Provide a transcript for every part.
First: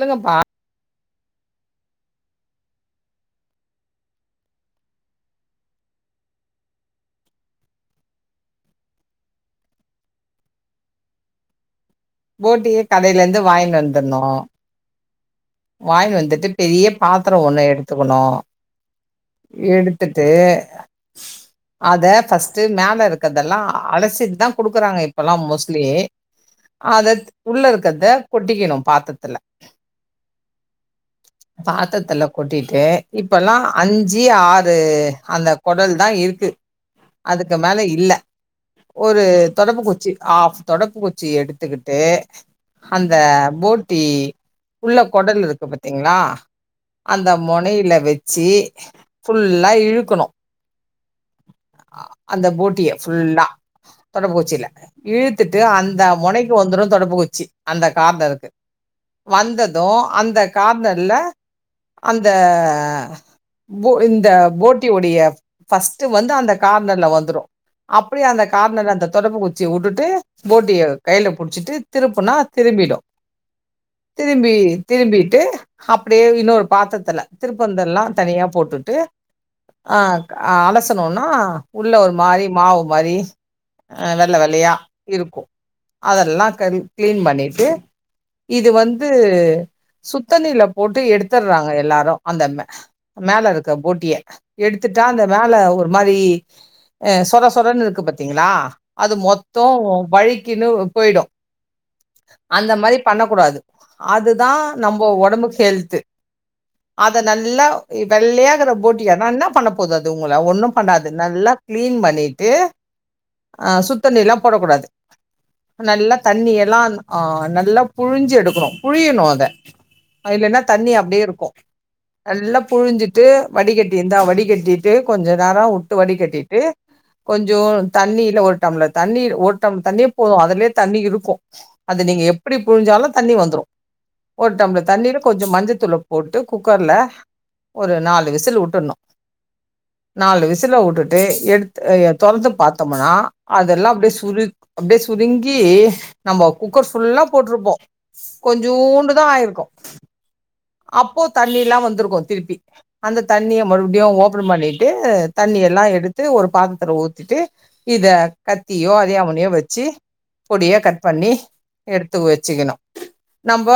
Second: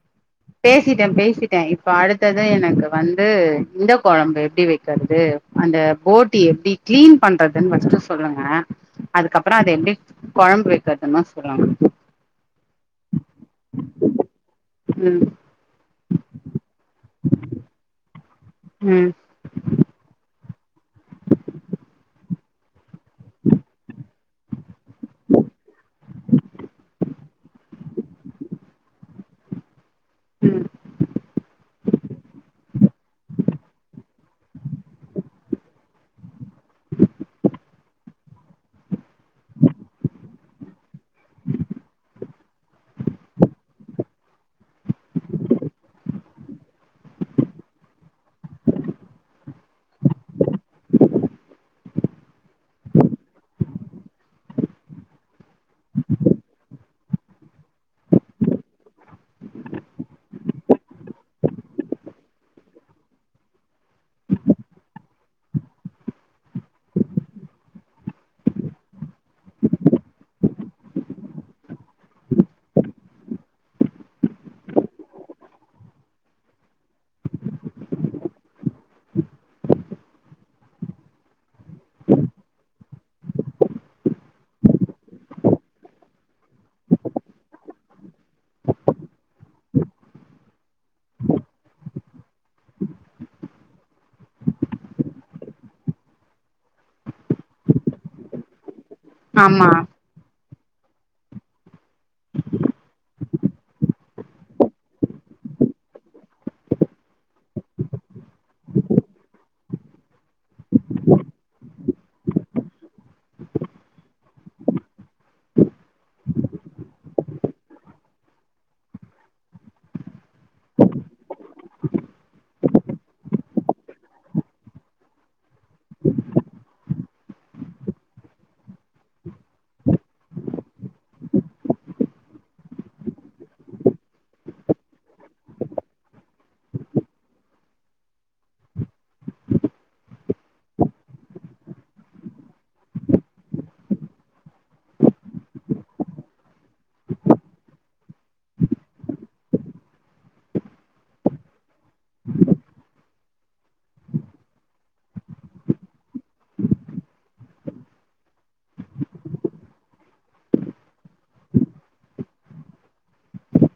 லுங்கப்பா பேசிட்டே பேசிட்டே இப்ப அடுத்தது எனக்கு வந்து இந்த கொழம்பு எப்டி வெக்கற்து அந்த போட்டி எப்டி கிளீன் பண்றதுன் ஃபஸ்ட்டு சொல்லுங்க அதுக்கப்பறோ அத எப்டி குழம்பு வக்கிறதுன்னு தா சொல்லணு போட்டிய கடேல இருந்து வாங்கி வந்தருனு ம் வாங்கி வந்துட்டு பெரிய பாத்திரோ ஒன்னு எடுத்துக்கணு ம் எடுத்துட்டு அத ஃபஸ்ட்டு மேலே இருக்கிறதெல்லா அலசிட்டு தா குடுக்குறாங்க இப்பலா மோஸ்லி அதத் உள்ள இருக்கறத கொட்டிக்கிணு பாத்தரத்துல ம் பாத்தரத்துல கொட்டிட்டு இப்பல்லா அஞ்சி ஆறு அந்த கொடல் தா இருக்கு அதுக்கு மேல இல்ல ஒரு தொடப்ப குச்சி ஆஃப் தொடப்ப குச்சிய எடுத்துக்கிட்டு அந்த போட்டி உள்ள கொடல் இருக்கு பாத்தீங்களா அந்த மொனைல வச்சி ஃபுல்லா இழுக்கணு அ அந்த போட்டிய ஃபுல்லா தொடப்ப குச்சில இழுத்துட்டு அந்த மொனைக்கு வந்துரு தொடப்ப குச்சி அந்த கார்னருக்கு வந்தது அந்த கார்னர்ல அந்த போ இந்த போட்டியுடைய ஃபஸ்ட்டு வந்து அந்த கார்னர்ல வந்துரு அப்டியே அந்த கார்னர்ல அந்த தொடுப்ப குச்சிய வுட்டுட்டு போட்டிய கைல புடிச்சிட்டு திருப்புனா திரும்பிடு திரும்பி திரும்பிட்டு அப்டியே இன்னொரு பாத்திரத்துல திருப்பந்தெல்லா தனியா போட்டுட்டு ஆ அலசனுனா உள்ள ஒரு மாரி மாவு மாரி அ வெள்ள வெள்ளயா இருக்கு அதெல்லா கரி க்ளீன் பண்ணிட்டு இது வந்து சுத்தண்ணீல போட்டு எடுத்துறாங்க எல்லாரு அந்த ம்ம மேல இருக்கு போட்டிய எடுத்துட்டா அந்த மேல ஒரு மாரி அ சொர சொரன்னு இருக்கு பாத்தீங்களா அது மொத்தோ ஆமா வழிக்குன்னு போயிடு அந்த மாரி பண்ணக்க கூடாது அது தா நம்ம ஒடம்புக்கு ஹெல்து அத நல்லா இ வெள்ளையாகிற போட்டிய நா என்ன பண்ண போது அது உங்கள ஒண்ணு பண்ணாது நல்லா கிளீன் பண்ணிட்டு அ சுத்தண்ணீர்லா போடக்கூடாது நல்லா தண்ணிய எல்லா ஆ நல்லா புழிஞ்சு எடுக்கணு புழியணு இல்ல அது இல்லனா தண்ணி அப்டியே இருக்கு நல்லா புழிஞ்சிட்டு வடிகட்டி இருந்தா வடிகட்டிட்டு கொஞ்ச நேரோ வுட்டு வடிகட்டிட்டு கொஞ்சோ தண்ணில ஒரு டம்ள தண்ணீர் ஒரு டம்ள தண்ணியே போது அதுலயே தண்ணி இருக்கு அது நீங்க எப்டி புழிஞ்சாலு தண்ணி வந்துரு ஒரு டம்ள தண்ணீல கொஞ்ச மஞ்ச தூள போட்டு குக்கர்ல ஒரு நாலு விசில் விட்டணு நாலு விசில வுட்டுட்டு எடுத் அய தொறந்து பாத்தோம்னா அதெல்லா அப்டியே சுரு அப்டியே சுருங்கி நம்போ குக்கர் ஃபுல்லா போட்ருப்போ கொஞ்சூண் இப்டிதா ஆயிருக்கு அப்போ தண்ணில்லா வந்திருக்கு திருப்பி அந்த தண்ணிய மறுபடியு ஓபன் பண்ணிட்டு தண்ணி எல்லா எடுத்து ஒரு பாத்ரத்துல ஊத்திட்டு இத கத்தியோ அரியாமனையோ வச்சு பொடியா கட் பண்ணி எடுத்து வச்சுக்கணு ப்ப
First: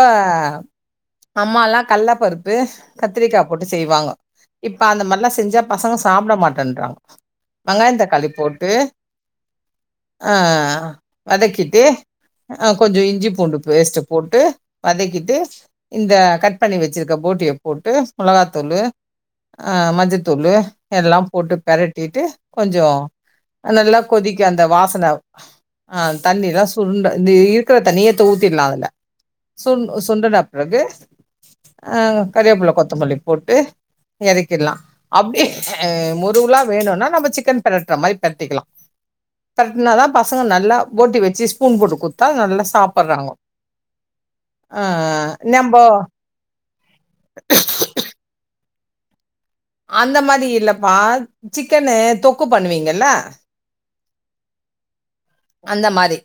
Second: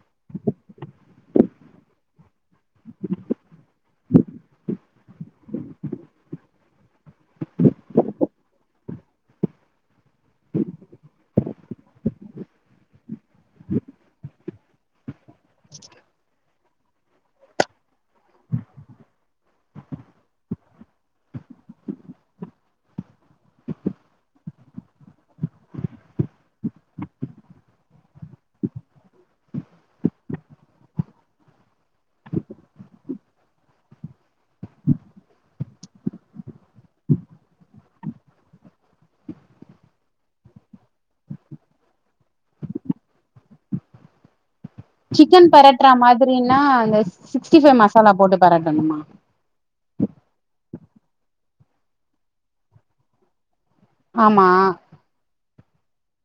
அம்மாலா கல்லப்பருப்பு கத்திரிக்கா போட்டு செய்வாங்க இப்ப அந்த மாரிலா செஞ்சா பசங்க சாப்ட மாட்டேன்றாங்க வெங்காய தக்காளி போட்டு ஆ வதக்கிட்டு அ கொஞ்ச இஞ்சி பூண்டு பேஸ்ட்ட போட்டு வதக்கிட்டு இந்த கட் பண்ணி வெச்சிருக்க போட்டிய போட்டு மொளகாத்தூளு ஆ மஞ்சத்தூளு எல்லா போட்டு பெரட் ட்டிட்டு கொஞ் நல்லா கொதிக்கு அந்த வாசன ஆ தண்ணிலா சுருண்ட இந்த இருக்குற தண்ணிய எட்த்து ஊத்திட்லா அதுல சுண் சுண்டுன பெறகு அ கறிவேப்பில கொத்தமல்லி போட்டு வதக்கிட்லா அப்டி அ முறுகலா வேணுனா நம்ம சிக்கன் பெரட்ற மாரி பெரட்டிக்கலா பெரட்னா தா பசங்க நல்லா போட்டி வெச்சு ஸ்பூன் போட்டு குடுத்தா நல்லா சாப்பிட்றாங்கோ சிக்கன் நம்போ பெரட்ற மாதிரினா இந்த சிக்ஸ்டி ஃபைவ் மசாலா போட்டு பெரட்டணுமா அந்த மாரி இல்லப்பா சிக்கன்னு தொக்கு பண்ணுவீங்கல்ல ஆமா அந்த மாரி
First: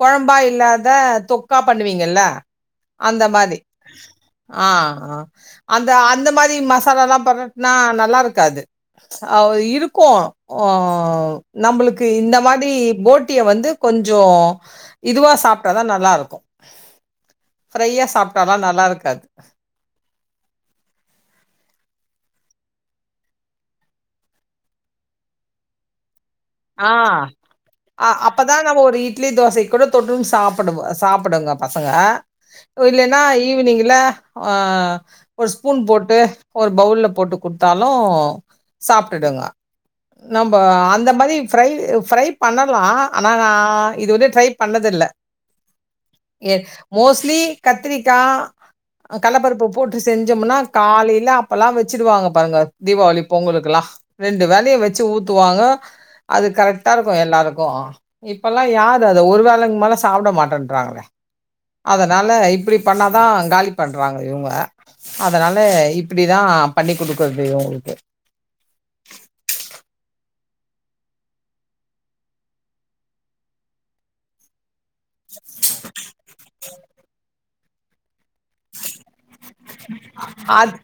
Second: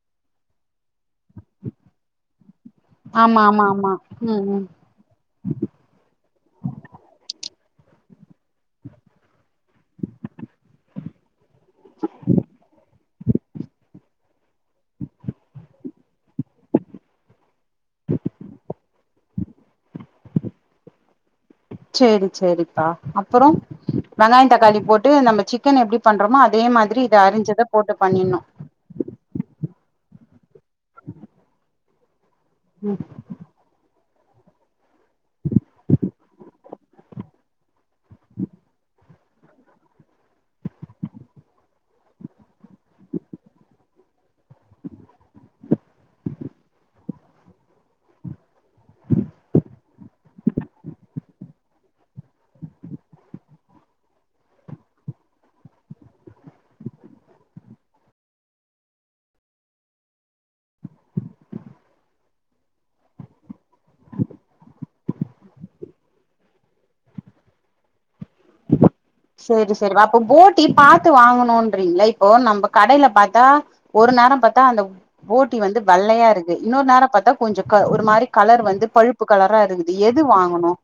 கொழம்பா இல்லாத தொக்கா பண்ணுவீங்கல்ல அந்த ஆமா மாரி ஆமா ஆமா ம் ம் ஆ ஆ அந்த அந்த மாதிரி மசாலாலா பெரட்னா நல்லா இருக்காது ஆ இருக்கு ஓ நம்பளுக்கு இந்த மாதிரி போட் வந்து கொஞ்சோ இதுவா சாப்ட்டாதா நல்லா இருக்கு ஃப்ரையா சாப்ட்டாலா நல்லா இருக்காது சேரி சேரிப்பா அப்பறோ வெங்காய தக்காளி போட்டு நம்ம சிக்கன எப்டி பண்றோமோ அத் தே ஆ. மாதிரி இத அரிஞ்சத போட்டு அ பண்ணிட்ணு அப்பதா நம்ம ஒரு இட்லி தோசைக் கூட தொட்டுன் சாப்புடுவோ சாப்புடுங்க பசங்க ம் இல்லேனா ஈவினிங்கில் இல்ல ஆ ஒரு ஸ்பூன் போட்டு ஒரு பவுல்ல போட்டு குடுத்தாலு சாப்ட்டுடுங்க நம்ப அந்த மாதிரி ஃப்ரை ஃப்ரை பண்ணலா ஆனா நா இது வந்து ட்ரை பண்ணதில்ல எக் மோஸ்ட்லி கத்திரிக்கா அ கல்லப்பருப்ப போட்டு செஞ்சமுனா காலைல அப் பலா வெச்சிடுவாங்க பாருங்க தீபாவளி பொங்கலுக்குலா ரெண்டு வேலையு வெச்சு ஊத்துவாங்க அது கரெக்டா இருக்கு எல்லாருக்கு இப்பலா யாரு அத ஒரு வேலைக்கு மேல சாப்ட மாட்டேன்ட்றாங்களே அதனால இப்டி பண்ணாதா காலி பண்றாங்க இவ்ங்க அதனால இப்டிதா பண்ணி குடுக்குறது இவ்ங்களுக்கு சேரி சேரிப்பா அப்ப போட்டி பாத்து வாங்கணுன்றீங்ளா இப்போ நம்ப கடைல பாத்தா ஒரு நேர பாத்தா அந்த பட்டி வந்து வெள்ளையா இருக்கு இன்னொரு நேர பாத்தா கொஞ்ச க ஒரு மாரி கலர் வந்து பழுப்பு கலரா இருக் அத்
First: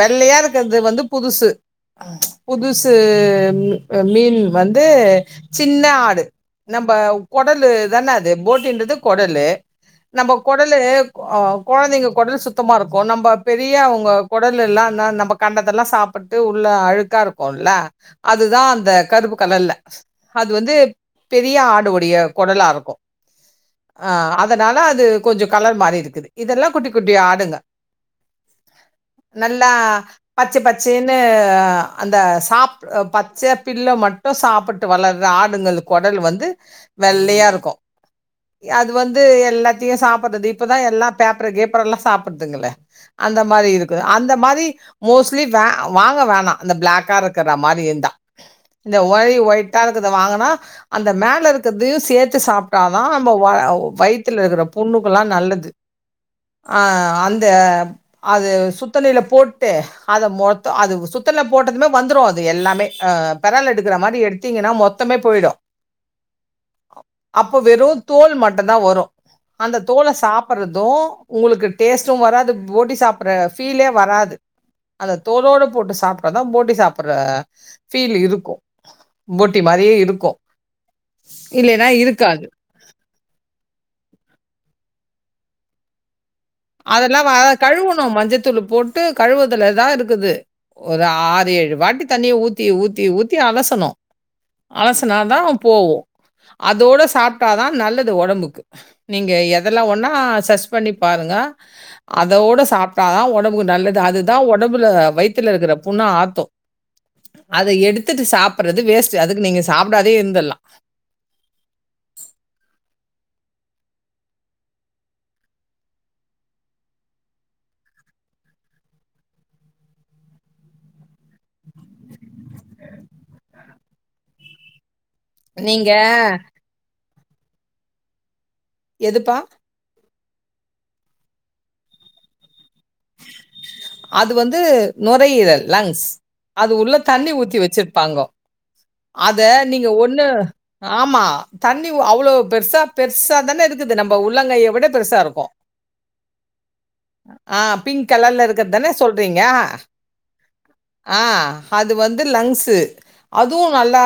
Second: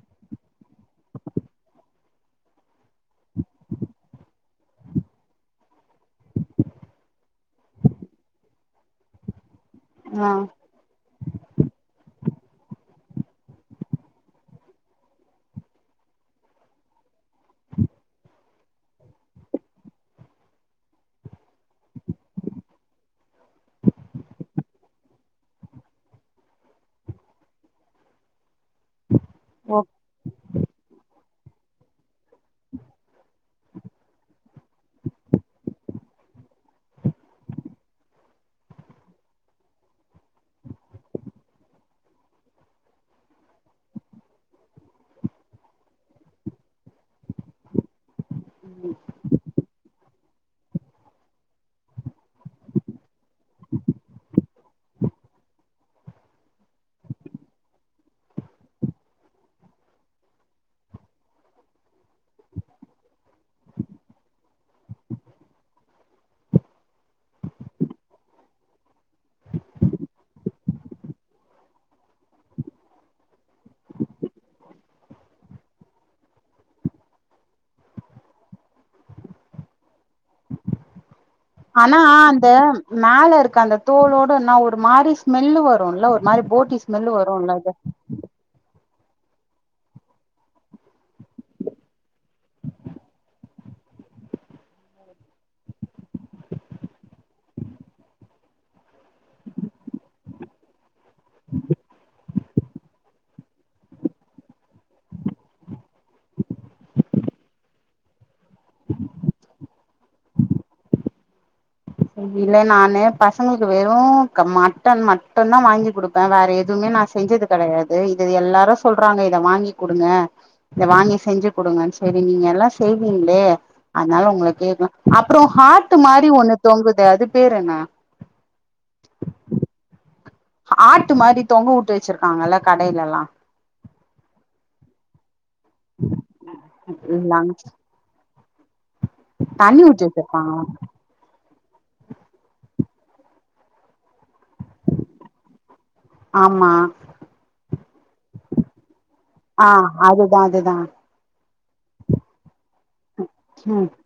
வெள்ளையா இருக்கிறது வந்து புதுசு புதுசு அ மீன் வந்து சின்ன ஆடு நம்ப கொடலு தான அது போட்டின்றது கொடலு ஆ நம்ப கொடலு ஆ கொழந்தைங்க கொடல் சுத் சுத்தமா இருக்கு நம்ப பெரியவ்ங்க கொடலெல்லா ந நம்ப கண்டதெல்லா சாப்பிட்டு உள்ள அழுக்கா இருக்குல்ல அதுதா அந்த கருப்பு கலர்ல அது வந்து பெரிய ஆடுவொடைய குடலா இருக்கு ஆ அத்னால அது கொஞ்சோ கலர் மாறி இருக்கு இதெல்லாம் குட்டி குட்டி ஆ டுங்க நல்லா ஓ பச்ச பச்சேன்னு அந்த சாப் பச்சையா ஃபில்ல மட்டும் சாப்ட் ட்டு வளர்தா ஆடுங்கள்லு கொடலு வந்து வெள்ளையா இருக்கு அது வந்து எல்லாத்தையு சாப்படுறது இப்பதா எல்லா பேப்பரு கீப்பர்ரு எல்லா சாப்படுறதுங்களே அந்த மாரி இருக்குது அந்த மாரி மோஸ்லி வே வாங்க வேணா இந்த பிளாக்கா இருக்குற மாரியுந்தா இந்த ஒய் ஒயிட்டா இருக்குறத வாங்குனா அந்த மேல இருக்குறதையு சேத்து சாப்ட்டாதா நம்ம வா வயித்துல இருக்குற புண்ணுக்கெல்லா நல்லது ஆ அந்த அது சுத்தணில போட்டு அத மொத்தோ அது சுத்தணில போட்டதுமே வந்துரு அது எல்லாமே பெரால் எடுக்குற மாரி எடுத்தீங்கன்னா மொத் தமே போயிடு அப்போ வெறு தோல் மட்டுந்தா வரு அந்த தோல சாப்டறதும் உங்களுக்கு டேஸ்ட்டும் வராது போட்டி சாப்ட்ற ஃபீலே வராது அந்த தோலோடு போட்டு சாப் அப்ப தா போட்டி சாப்ட்ற ஃபீல் இருக்கும் போட்டி மாரியே இருக்கு இல்லைன்னா ஆனா இருக்காது அந்த மேல இருக்க அந்த தோலோட என்னா ஒரு மாரி ஸ்மெல்லு வரும்ல ஒரு மாரி போட் அதெல்லா வா கழுவணு மஞ்சத்தூள் போட்டு கழுவுதுலதா இருக்குது ஒரு ஆறு ஏழு வாட்டி தண்ணியே ஊத்தி ஊத்தி ஊத்தி அலசணு அலசுனா தா போவு அதோடு சாப்ட்டா தா நல்லது ஒடம்புக்கு நீங்க எதெல்லா ஒன்னா சஸ் பண்ணி பாருங்க அதோட சாப்ட்டா தா ஒடம்புக்கு நல்லது அதுதான் உடம்பல வயித்துல இருக்குற புண்ண ஆத்து அத எடுத்துட்டு சாப்பர்றது வேஸ்ட்டு அதுக்கு நீங்க சாப்பிடாதே இருந்திர்லா இல்ல நானு பசங்களுக்கு வெறும் க மட்டன் மட்டும் தா வாங்கி குடுப் பே வேற எதுவுமே நா செஞ்சது கெடையாது இத எல்லாரு சொல்றாங்க இத வாங்கி் குடுங்க இத வாங்கி செஞ்சு குடுங்க சேரி நீங்க எல்லா செய்வீங்களே அத்னால உங்க கேக்லா அப்பறோ நீங்க ஹாட்டு மாறி ஒண்ணு தொங்குதே அது பேரு என்ன எதுப்பா ஆட்டு மாரி தொங்க விட்டு வச்சிருக்காங்கல்ல கடைல எல்லா அது வந்து நுரையீரல் லங்ஸ் அது உள்ள தண்ணி இல்லாங் ஊத்தி வச்சிர் ப்பாங்கோ அத தண்ணி நீங்க ஊத்தி ஒண்ணு வச்சிருப்பாங்களா ஆமா தண்ணி அவ்வளோ பெருசா பெருசா தானே இருக்குது நம்ம உள்ளங்கைய விட பெருசா இருக்கு ஆமா ஆ பிங்க் கலர்ல இருக்குறது தான சொல்றீங்க ஆ அதுதா அதுதா ஆ அது வந்து லங்ஸு அதுவு ம் நல்லா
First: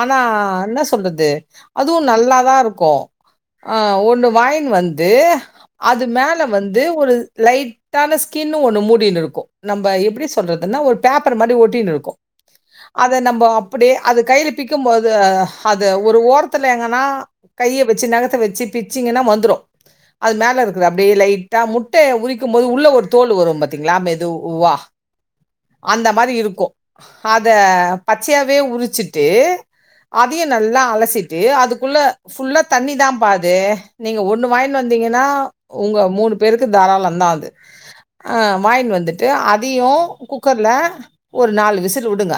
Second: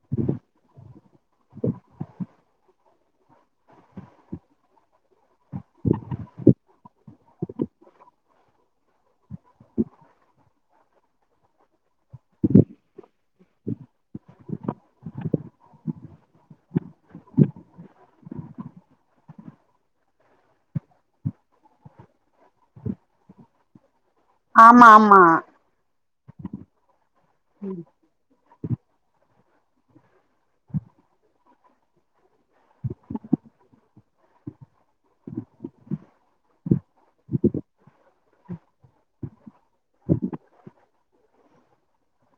ஆனா என்னா சொல்றது அதுவும் நல்லாதா இருக்கு ஆ ஒண்ணு வாய்ன்னு வந்து அது மேல வந்து ஒரு லைட்டான ஸ்கின்னு ஒன்னு மூடின்னு இருக்கு நம்ம எப்டி சொல்றதுன்னா ஒரு பேப்பர் மாதி ஒட்டின்னு இருக்கு [inaudible] அத நம்போ அப்படியே அது கைய்ல பிக்கும்போது அது ஒரு ஓரத்துல எங்கன்னா கைய வச்சு நெகத்த வச்சு பிச்சிங்கன்னா வந்துரு அது மேல இருக்குற அப்படியே லைட்டா முட்டைய உரிக்கும் போது உள்ள ஒரு தோல் வரும் பாத் ங்களா மெது உவா ஆமா ஆமா அந்த மாரி இருக்கு அத ம் பச்சயாவே உரிச்சிட்டு அதையு நல்லா அலசிட்டு அதுக்குள்ள ஃபுல்லா தண்ணி தா பா அது நீங்க ஒன்னு வாய்னு வந்தீங்கன்னா உங்க மூணு பேருக்கு கு தாராளந்தா அது அ வாயிங்டு வந்துட்டு அதயு குக்கர்ல ஒரு நாலு விசிலு வுடுங்க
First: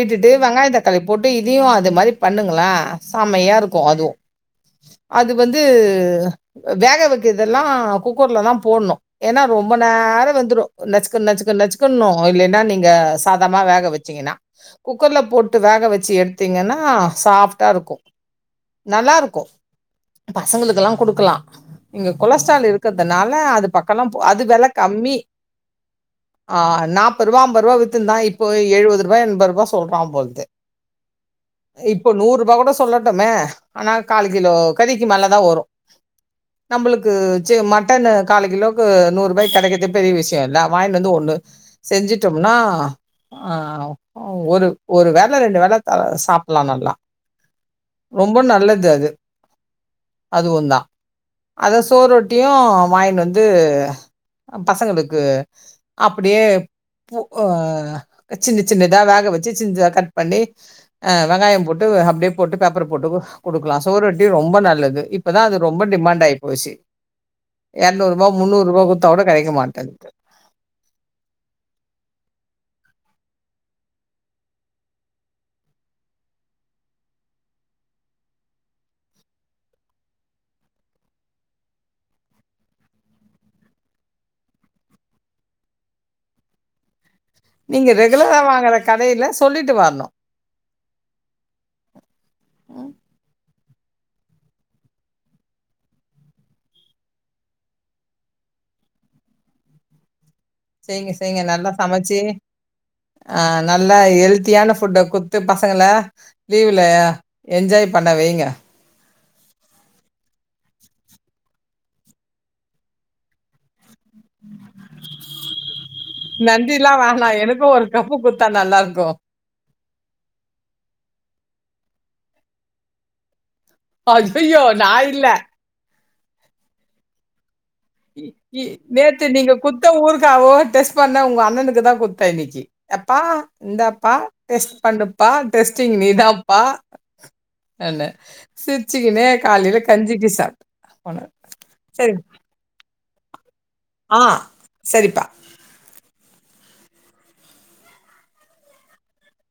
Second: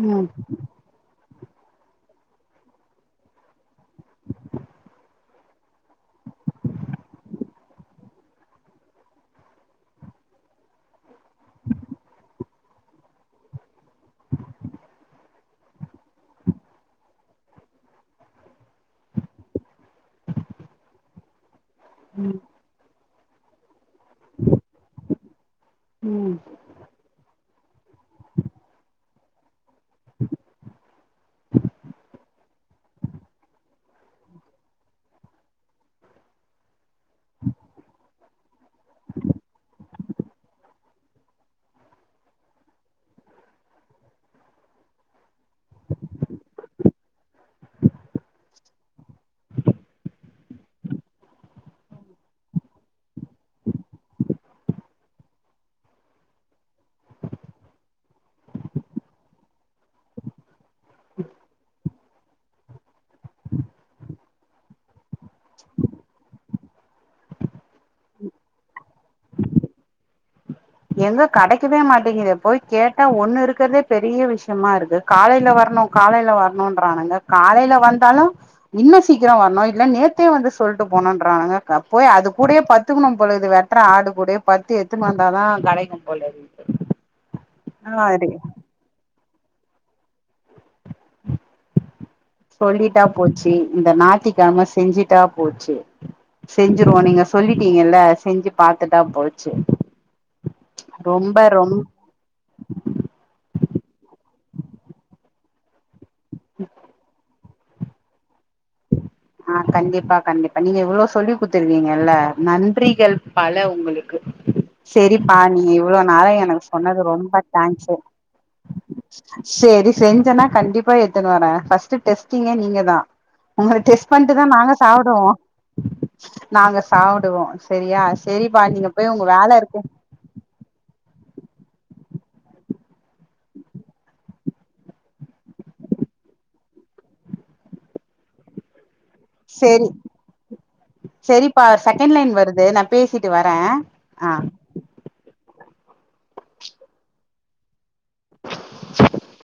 ம் வெங்காயோ தக்காளி போட்டு இதயு அது மாரி பண்ணுங்களே செமையா இருக்கு அதுவு அது வந்து வேக வைக்குறதெல்லா குக் குக்கர்ல தா போட்ணு ஏனா ரொம்ப நேரோ வெந்துரு நச்சுக்க நச்சுக்க நச்சுக்குணு இல்லைன்னா நீங்க சாதாமா வேக வச்சீங்கன்னா குக்கர்ல போட் டு வேக வச்சு எடுத்தீங்கன்னா சாஃப்ட்டா இருக்கு நல்லா இருக்கு பசங்களுக்கெல்லா குடுக்கலா இங்க ம் கொலஸ்ட்ரால் இருக்கிறதுனால அது பக்கலாம் போ அது வெல கம்மி ம் ஆ நாப்பரூவா அம்பரூவா வித்ருந்தா இப்போ எழுவது ரூவா எண்பது ரூவா சொல்றா போல்து இப்போ நூற் ரூபா கூட சொல்லட்டுமே ஆனா கால் கிலோ கதிக்கு மேல தா வரும் நம்ளுக்கு சி மட்டனு காலு கிலோக்கு நூறு ரூபாய் கெடைக்றதே பெரிய விஷ்யோ இல்ல வாயின்டு வந்து ஒன்னு செஞ்சிட்டோம்னா ஆ ஒரு ஒரு வேல ரெண்டு வேல த சாப்புட்லா நல்லா ரொம்ப நல்லது அது அதுவு தா அதா சுவரொட்டியு வாயின்டு வந்து அ பசங்களுக்கு அப்டியே பூ அ சின்ன சின்னதா வேக வச்சு சின் சின்தா கட் பண்ணி அ வெங்காயோ போட்டு அப்டியே போட்டு பெப்பர் போட்டு குடுக்லா சுவரொட்டி ரொம்ப நல்லது இப்பதா அது ரொம்ப டிமாண்ட் ஆயி போச்சு எரநூற்ரூவா முன்னுற்ரூவா குடுத்தா கூட கெடைக்க மாட்டேங்து எங்க கெடைக்கவே மாட்டேங்குதே போய் கேட்டா ஒன்னு இருக்கிறதே பெரிய விஷ்யமா இருக்கு காலைல வரணு காலைல வரணுன்றானுங்க காலைல வந்தாலு இன்னு சீக்கிரோ வரணு இல்ல நேத்தே வந்து சொல்ட்டு போணுன்றானுங்க க போய் அது கூடயே பட்த்துகுணு போலது வே வெட்ற ஆடு கூடே பட்த்து எத்துனு வந்தா தா கெடைக்கும் போலே இருக்கு நீங்க ரெகுலரா வாங்குற கடையில சொல்லிட்டு வரணு ம் சொல்லிட்டா போச்சு இந்த ஞாயித்திக்கெழம செஞ்சிட்டா போச்சு செஞ்சுருவோ நீங்க சொல்லிட்டீங்கல்ல செஞ்சு பாத்துட்டா போச்சு செய்ங்க ரொம்ப செய்ங்க நல்லா ரொம் சமச்சு அ நல்லா ஹெல்த்தியான ஃபுட்ட குட்த்து பசங்கள லீவ்ல என்ஜாய் பண்ண வைங்க ஆ கண்டிப்பா கண்டிப்பா நீங்க இவ்ளோ சொல்லி குடுத்துருகீங்கல்ல நன்றிகள் பல உங்களுக் கு செரிப்பா நீ இவ்ளோ நாளா எனக்கு நன்றில்லா சொன்னது வேணா ரொம்ப எனக்கும் ஒரு தேங்க்ஸு கப்பு குடுத்தா நல்லா இருக்கும். செரி செஞ்சேனா கண்டிப்பா எத்துன்னு வரே ஃபஸ்ட் டெஸ்டிங்கே நீங்க தா உங்கள டெஸ்ட் பண்ட்டு தா ஐயய்யோ! நாங்க நான் சாவ்டுவோ இல்ல. நாங்க சாவ்டுவோ இ இ நேத்து நீங்க இருக்கு குத்த ஊறுகாவோ டெஸ்ட் பண்ண உங்க அண்ணனுக்கு தா குத்தே இன்னைக்கி அப்பா இந்தாப்பா டெஸ்ட் பண்ணுப்பா டெஸ்ட்டிங் நீதான்ப்பா அனே சிரிச்சுக்குனே சேரி செரிப்பா செகண்ட் சரி. லைன் வருது நா பேசிட்டு வரே ஆ சரிப்பா [inaudible]